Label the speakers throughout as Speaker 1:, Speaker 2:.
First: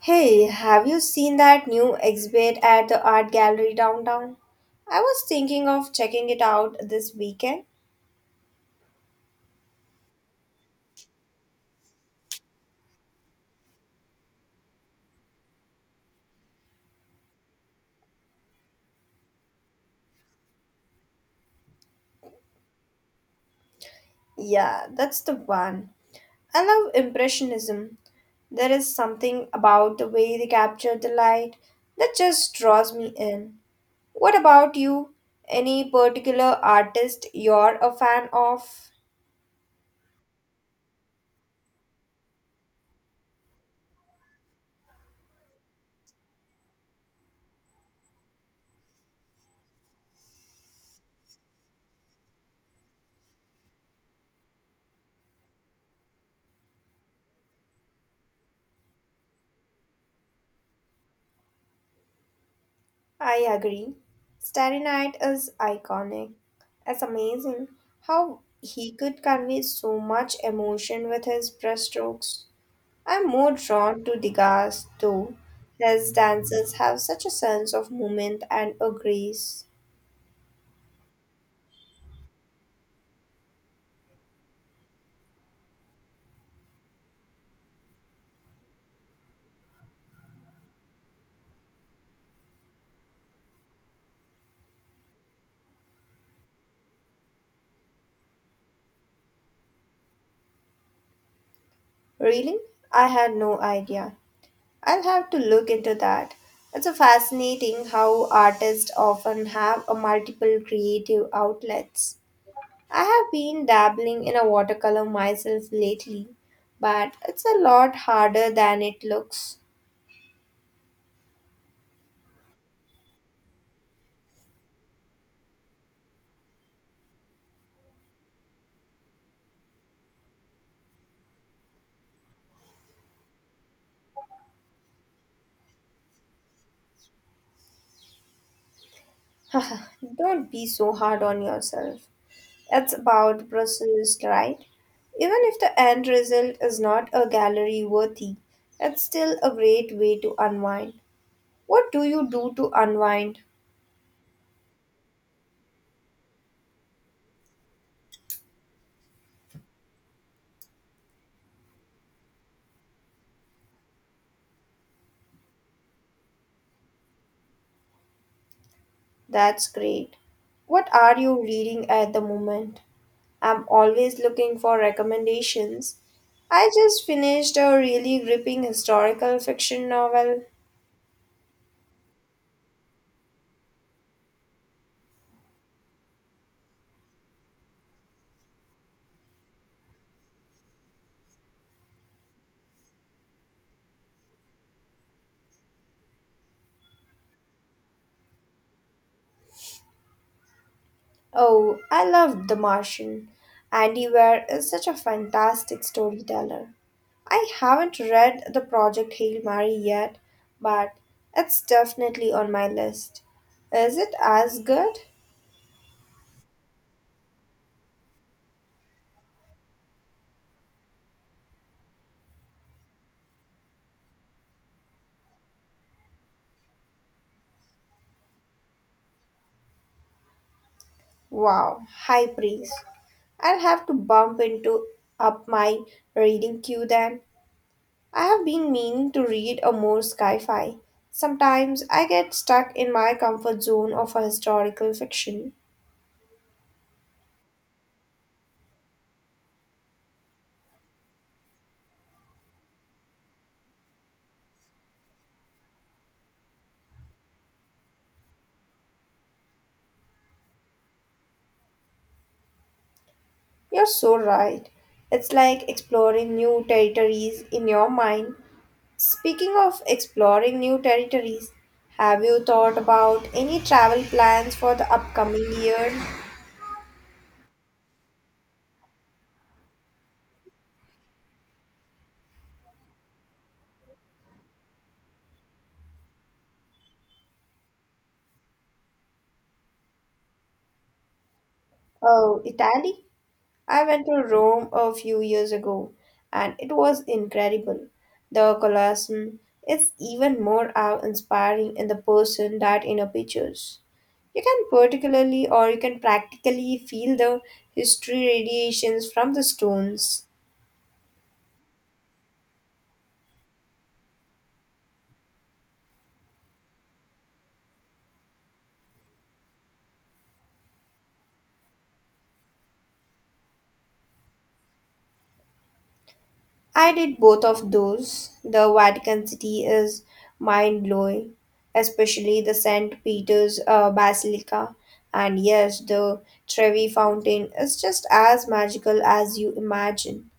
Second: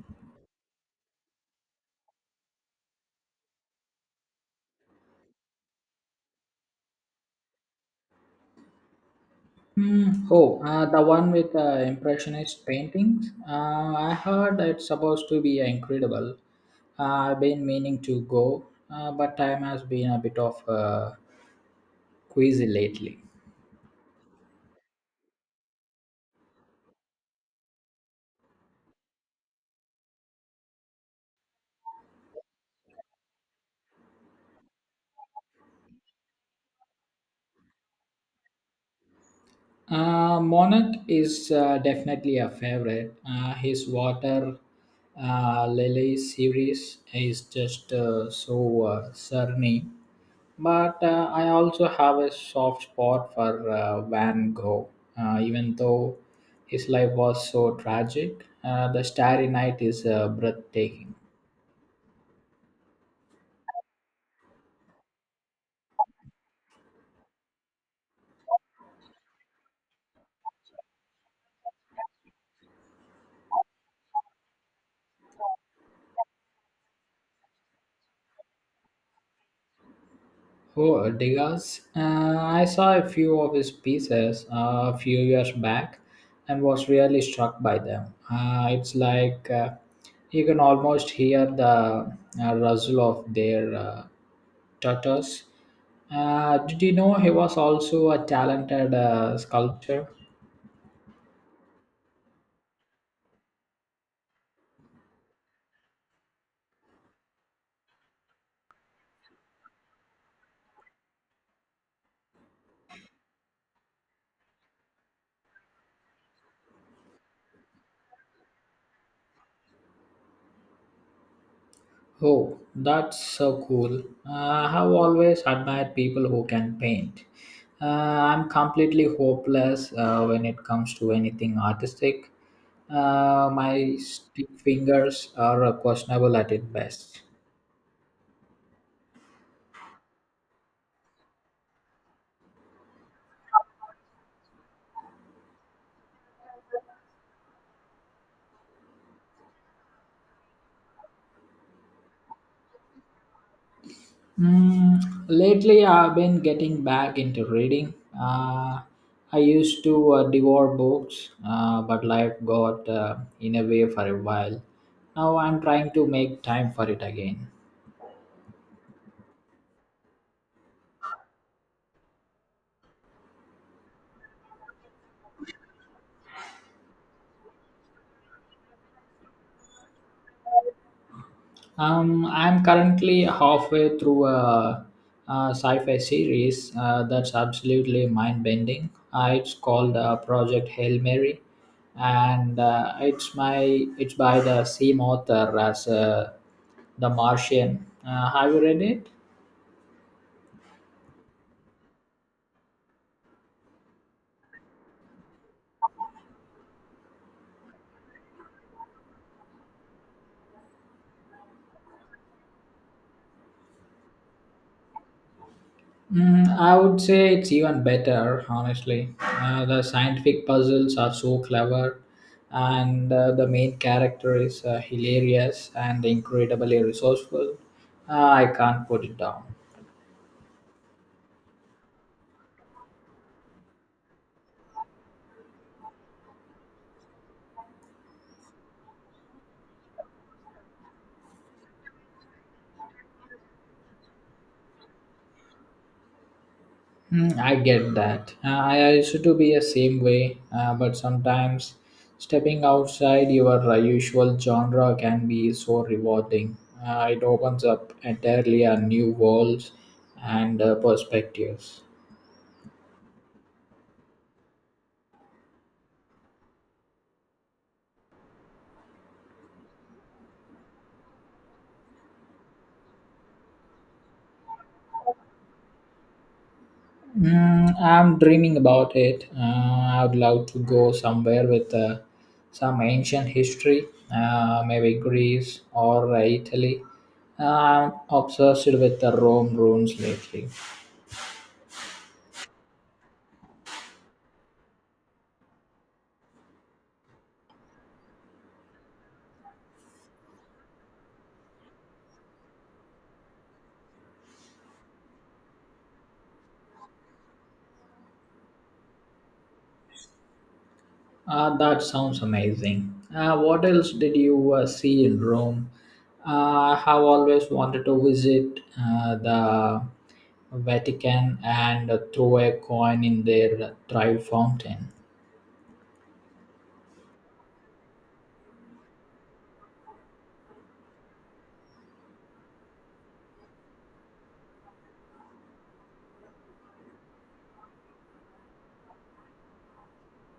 Speaker 1: Hey, have you seen that new exhibit at the art gallery downtown? I was thinking of checking it out this weekend.
Speaker 2: Hmm. Oh, the one with impressionist paintings. I heard it's supposed to be incredible. I've been meaning to go, but time has been a bit of queasy lately.
Speaker 1: Yeah, that's the one. I love Impressionism. There is something about the way they capture the light that just draws me in. What about you? Any particular artist you're a fan of?
Speaker 2: Monarch is definitely a favorite. His water lily series is just so serene. But I also have a soft spot for Van Gogh, even though his life was so tragic. The Starry Night is breathtaking.
Speaker 1: I agree. Starry Night is iconic. It's amazing how he could convey so much emotion with his brushstrokes. I'm more drawn to Degas though. His dances have such a sense of movement and a grace.
Speaker 2: Oh, Degas. I saw a few of his pieces a few years back and was really struck by them. It's like you can almost hear the rustle of their tatters. Did you know he was also a talented sculptor?
Speaker 1: Really? I had no idea. I'll have to look into that. It's a fascinating how artists often have a multiple creative outlets. I have been dabbling in a watercolor myself lately, but it's a lot harder than it looks.
Speaker 2: Oh, that's so cool. Uh, I have always admired people who can paint. I'm completely hopeless when it comes to anything artistic. My stick fingers are questionable at its best.
Speaker 1: Don't be so hard on yourself. It's about the process, right? Even if the end result is not a gallery worthy, it's still a great way to unwind. What do you do to unwind?
Speaker 2: Mm, lately, I've been getting back into reading. Uh, I used to devour books, but life got in a way for a while. Now I'm trying to make time for it again.
Speaker 1: That's great. What are you reading at the moment? I'm always looking for recommendations. I just finished a really gripping historical fiction novel.
Speaker 2: I'm currently halfway through a sci-fi series that's absolutely mind-bending. It's called Project Hail Mary, and it's by the same author as The Martian. Have you read it?
Speaker 1: Oh, I loved The Martian. Andy Weir is such a fantastic storyteller. I haven't read the Project Hail Mary yet, but it's definitely on my list. Is it as good?
Speaker 2: Mm, I would say it's even better, honestly. The scientific puzzles are so clever, and the main character is hilarious and incredibly resourceful. I can't put it down.
Speaker 1: Wow, high praise. I'll have to bump into up my reading queue then. I have been meaning to read a more sci-fi. Sometimes I get stuck in my comfort zone of a historical fiction.
Speaker 2: Mm, I get that. I used to be a same way, but sometimes stepping outside your usual genre can be so rewarding. It opens up entirely a new worlds and perspectives.
Speaker 1: You're so right. It's like exploring new territories in your mind. Speaking of exploring new territories, have you thought about any travel plans for the upcoming year?
Speaker 2: Mm, I'm dreaming about it. I'd love to go somewhere with some ancient history, maybe Greece or Italy. I'm obsessed with the Rome ruins lately.
Speaker 1: Oh, Italy? I went to Rome a few years ago and it was incredible. The Colosseum is even more awe inspiring in the person that in a pictures. You can particularly or you can practically feel the history radiations from the stones.
Speaker 2: That sounds amazing. What else did you see in Rome? I have always wanted to visit the Vatican and throw a coin in their Trevi fountain.
Speaker 1: I did both of those. The Vatican City is mind blowing, especially the St. Peter's Basilica. And yes, the Trevi Fountain is just as magical as you imagine.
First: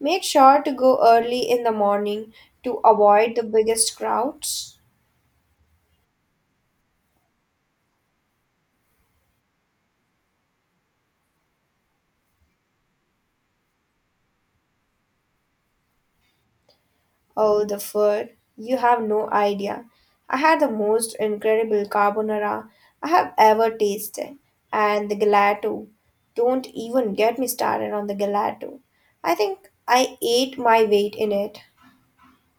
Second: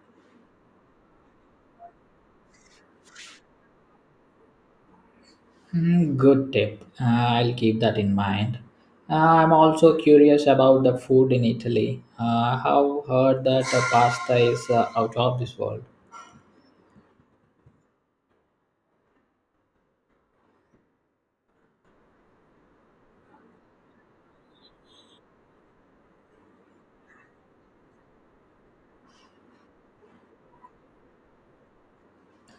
Speaker 1: Make sure to go early in the morning to avoid the biggest crowds.
Speaker 2: Hmm. Good tip. I'll keep that in mind. I'm also curious about the food in Italy. I have heard that the pasta is out of this world.
Speaker 1: Oh, the food. You have no idea. I had the most incredible carbonara I have ever tasted. And the gelato. Don't even get me started on the gelato. I think I ate my weight in it.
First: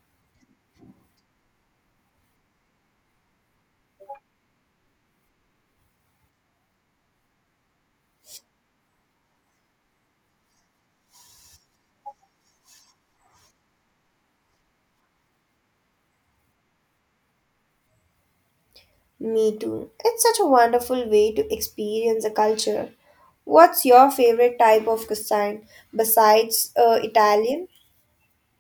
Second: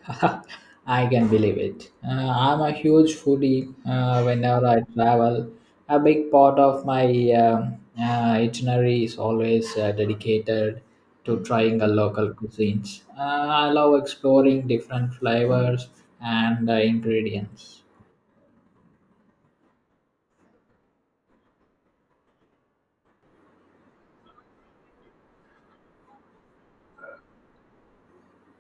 Speaker 2: I can believe it. I'm a huge foodie. Whenever I travel, a big part of my itinerary is always dedicated to trying the local cuisines. I love exploring different flavors and ingredients.
Speaker 1: Me too. It's such a wonderful way to experience a culture. What's your favorite type of cuisine besides Italian?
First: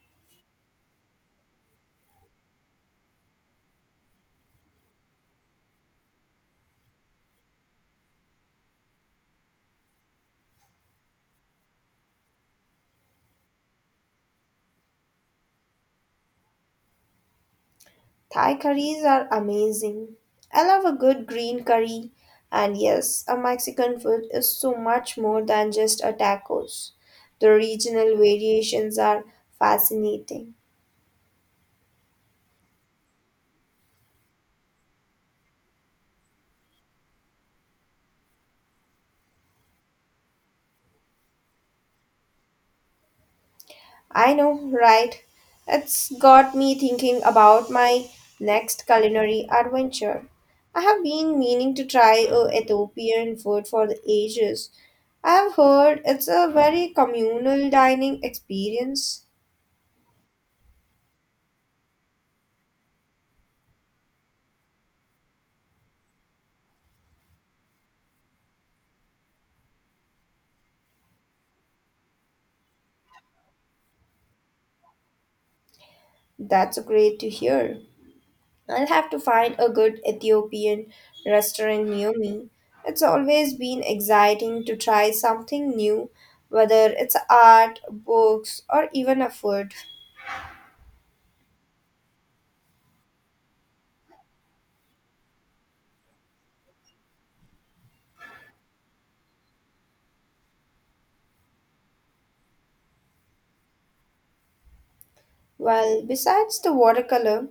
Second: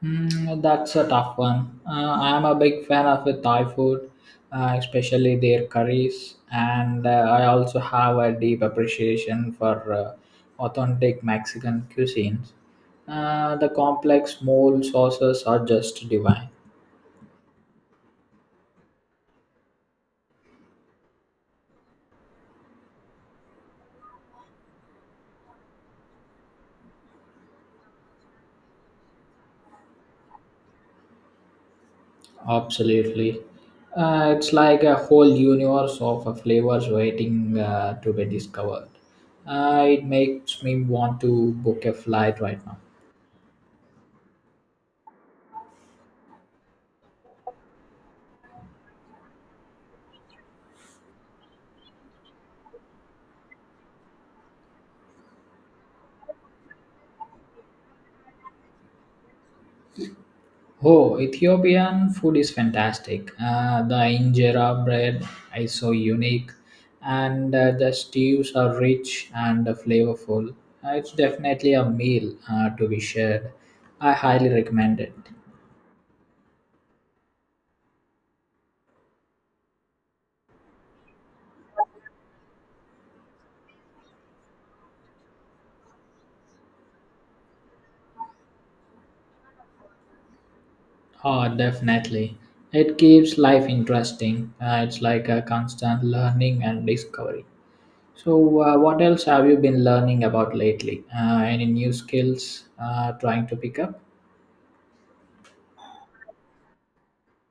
Speaker 2: Mm, that's a tough one. I am a big fan of the Thai food, especially their curries, and I also have a deep appreciation for authentic Mexican cuisines. The complex mole sauces are just divine.
Speaker 1: Thai curries are amazing. I love a good green curry. And yes, a Mexican food is so much more than just a tacos. The regional variations are fascinating.
Speaker 2: Absolutely. It's like a whole universe of flavors waiting to be discovered. It makes me want to book a flight right now.
Speaker 1: I know, right? It's got me thinking about my next culinary adventure. I have been meaning to try Ethiopian food for the ages. I have heard it's a very communal dining experience.
Speaker 2: Oh, Ethiopian food is fantastic. The injera bread is so unique, and the stews are rich and flavorful. It's definitely a meal to be shared. I highly recommend it.
Speaker 1: That's great to hear. I'll have to find a good Ethiopian restaurant near me. It's always been exciting to try something new, whether it's art, books, or even a food.
Speaker 2: Oh, definitely. It keeps life interesting. It's like a constant learning and discovery. So, what else have you been learning about lately? Any new skills trying to pick up?
Speaker 1: Well, besides the watercolor,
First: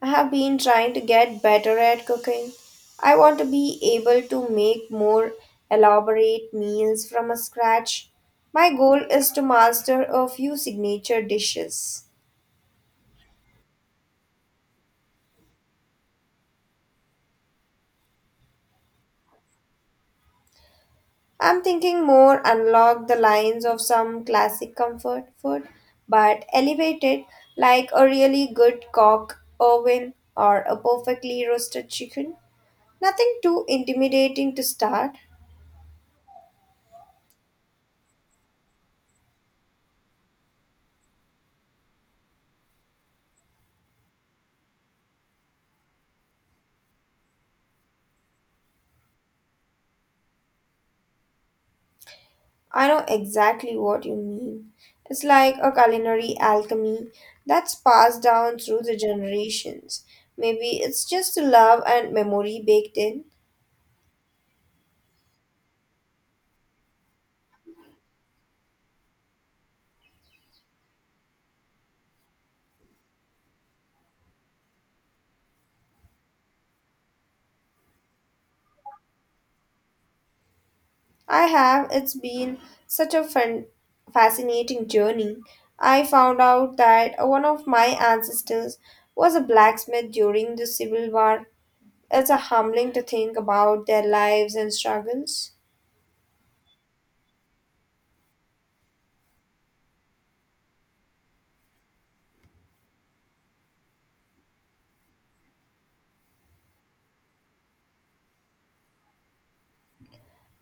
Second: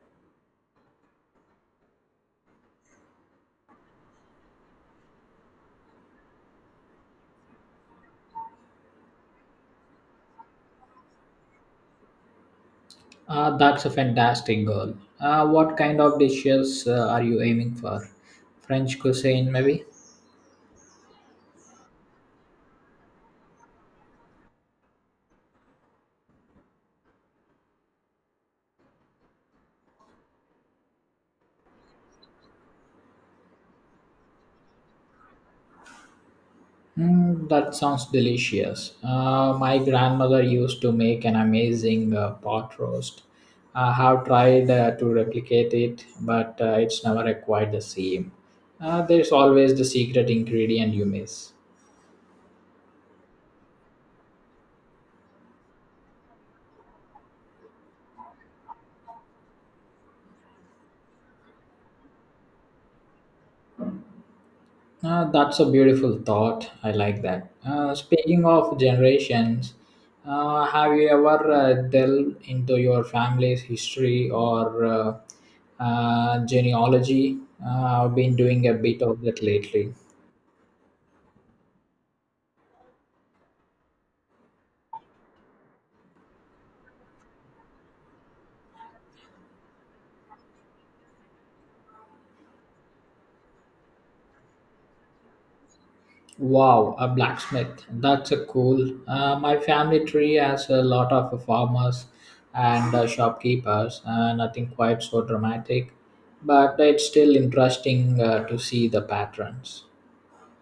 Speaker 1: I have been trying to get better at cooking. I want to be able to make more elaborate meals from scratch. My goal is to master a few signature dishes.
Speaker 2: That's a fantastic goal. What kind of dishes are you aiming for? French cuisine, maybe?
Speaker 1: I'm thinking more unlock the lines of some classic comfort food, but elevated like a really good cock oven or a perfectly roasted chicken. Nothing too intimidating to start.
Speaker 2: Mm, that sounds delicious. My grandmother used to make an amazing pot roast. I have tried to replicate it, but it's never quite the same. There's always the secret ingredient you miss.
Speaker 1: I know exactly what you mean. It's like a culinary alchemy that's passed down through the generations. Maybe it's just love and memory baked in.
Speaker 2: That's a beautiful thought. I like that. Speaking of generations, have you ever delved into your family's history or genealogy? I've been doing a bit of that lately.
Speaker 1: I have. It's been such a fun, fascinating journey. I found out that one of my ancestors was a blacksmith during the Civil War. It's a humbling to think about their lives and struggles.
Speaker 2: Wow, a blacksmith. That's a cool. My family tree has a lot of farmers and shopkeepers. Nothing quite so dramatic, but it's still interesting to see the patterns.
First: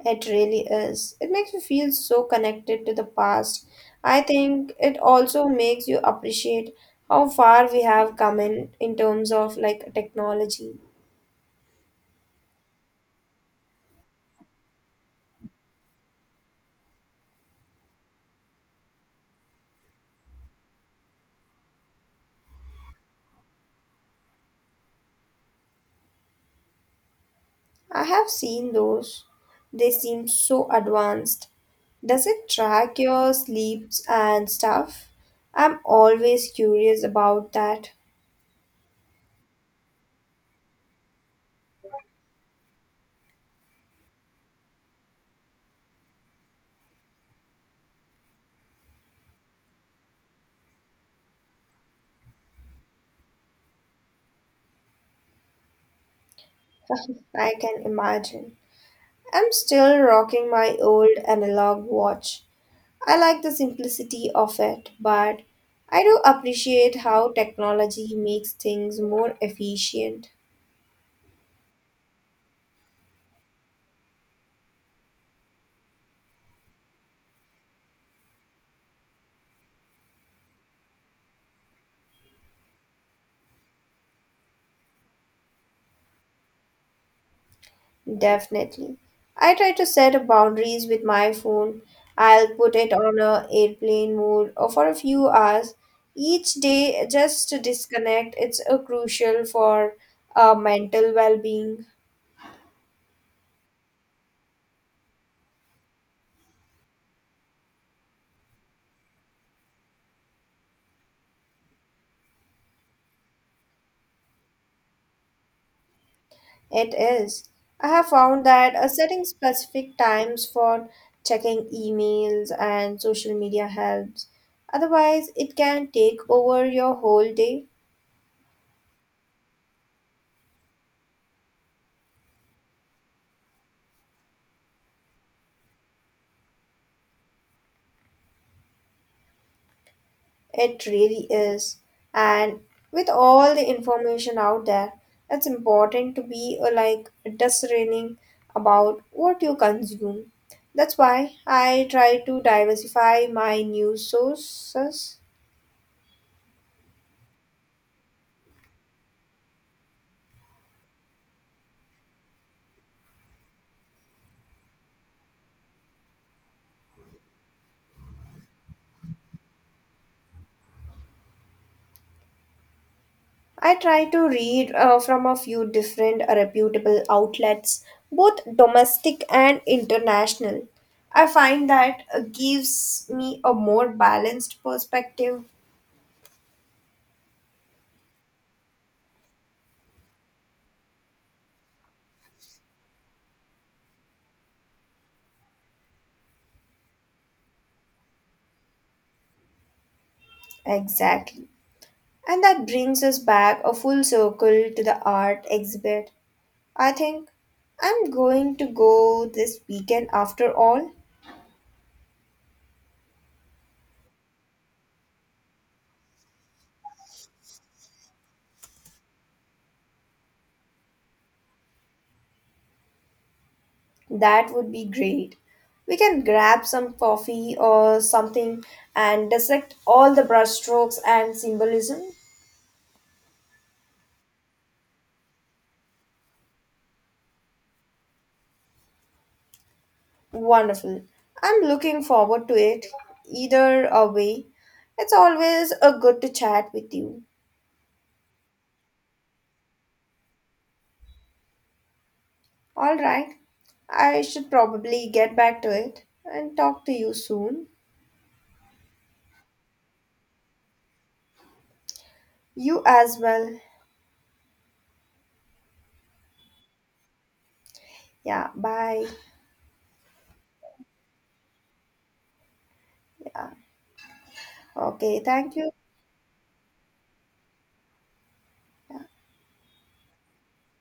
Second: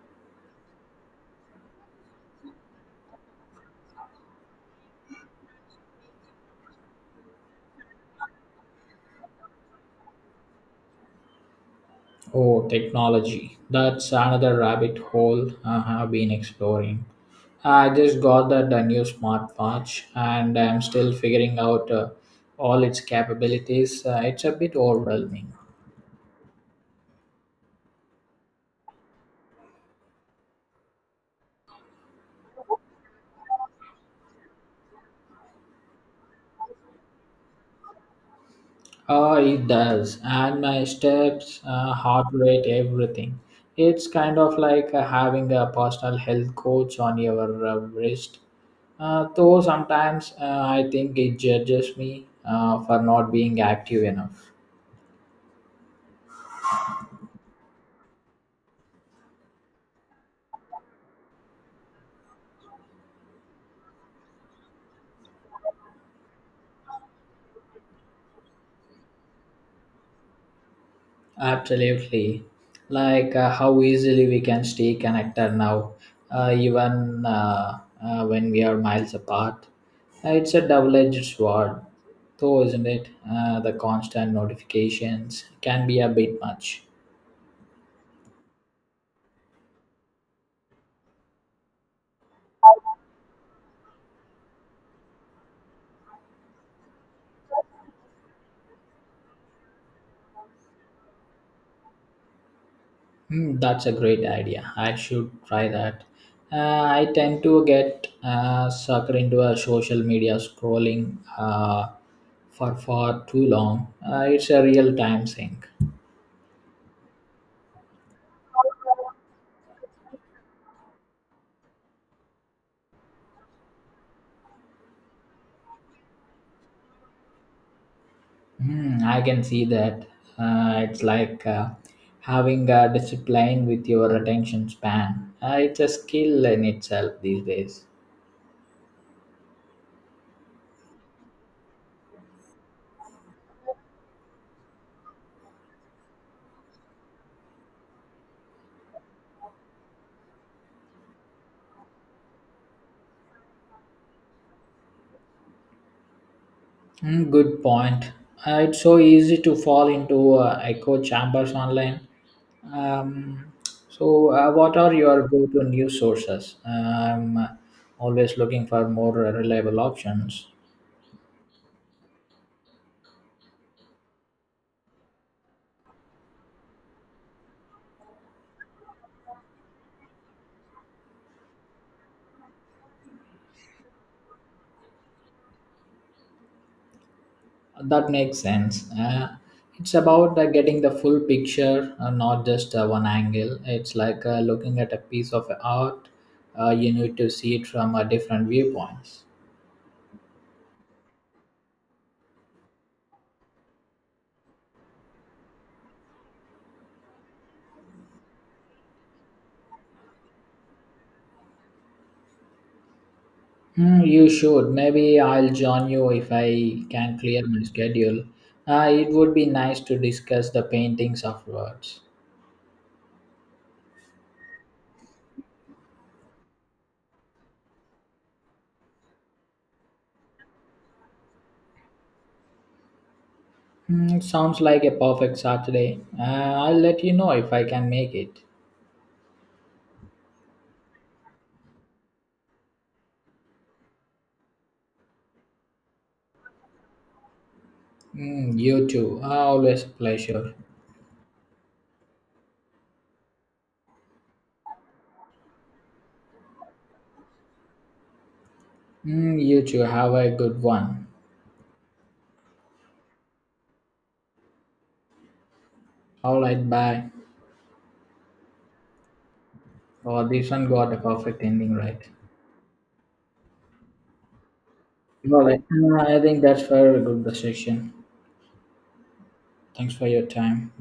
Speaker 1: It really is. It makes you feel so connected to the past. I think it also makes you appreciate how far we have come in terms of like technology.
Speaker 2: Oh, technology. That's another rabbit hole I have been exploring. I just got that new smartwatch and I'm still figuring out all its capabilities. It's a bit overwhelming.
Speaker 1: I have seen those. They seem so advanced. Does it track your sleeps and stuff? I'm always curious about that.
Speaker 2: Oh, it does. And my steps, heart rate, everything. It's kind of like having a personal health coach on your wrist. Though sometimes I think it judges me for not being active enough.
Speaker 1: I can imagine. I'm still rocking my old analog watch. I like the simplicity of it, but I do appreciate how technology makes things more efficient.
Speaker 2: Absolutely. Like how easily we can stay connected now, even when we are miles apart. It's a double edged sword, though, isn't it? The constant notifications can be a bit much.
Speaker 1: Definitely. I try to set boundaries with my phone. I'll put it on a airplane mode or for a few hours each day just to disconnect. It's a crucial for mental well-being.
Speaker 2: Hmm, that's a great idea. I should try that. I tend to get sucked into a social media scrolling for far too long. It's a real time sink.
Speaker 1: It is. I have found that setting specific times for checking emails and social media helps. Otherwise, it can take over your whole day.
Speaker 2: Hmm, I can see that. It's like having a discipline with your attention span. It's a skill in itself these days.
Speaker 1: It really is. And with all the information out there, it's important to be like discerning about what you consume. That's why I try to diversify my news sources.
Speaker 2: Hmm, good point. It's so easy to fall into echo chambers online. Um, so, what are your go to news sources? I'm always looking for more reliable options.
Speaker 1: I try to read from a few different reputable outlets, both domestic and international. I find that gives me a more balanced perspective.
Speaker 2: That makes sense. It's about getting the full picture, not just one angle. It's like looking at a piece of art. You need to see it from different viewpoints.
Speaker 1: Exactly. And that brings us back a full circle to the art exhibit. I think I'm going to go this weekend after all.
Speaker 2: Hmm, you should. Maybe I'll join you if I can clear my schedule. It would be nice to discuss the paintings afterwards.
Speaker 1: That would be great. We can grab some coffee or something and dissect all the brushstrokes and symbolism.
Speaker 2: Hmm, sounds like a perfect Saturday. I'll let you know if I can make it.
Speaker 1: Wonderful. I'm looking forward to it. Either a way, it's always a good to chat with you.
Speaker 2: Hmm, you too. Always a pleasure.
Speaker 1: All right. I should probably get back to it and talk to you soon.
Speaker 2: Mm, you two have a good one.
Speaker 1: You as well.
Speaker 2: All right, bye.
Speaker 1: Yeah, bye.
Speaker 2: Oh, this one got a perfect ending, right?
Speaker 1: Yeah. Okay,
Speaker 2: All
Speaker 1: thank
Speaker 2: right.
Speaker 1: you.
Speaker 2: I think that's very good discussion. Thanks for your time.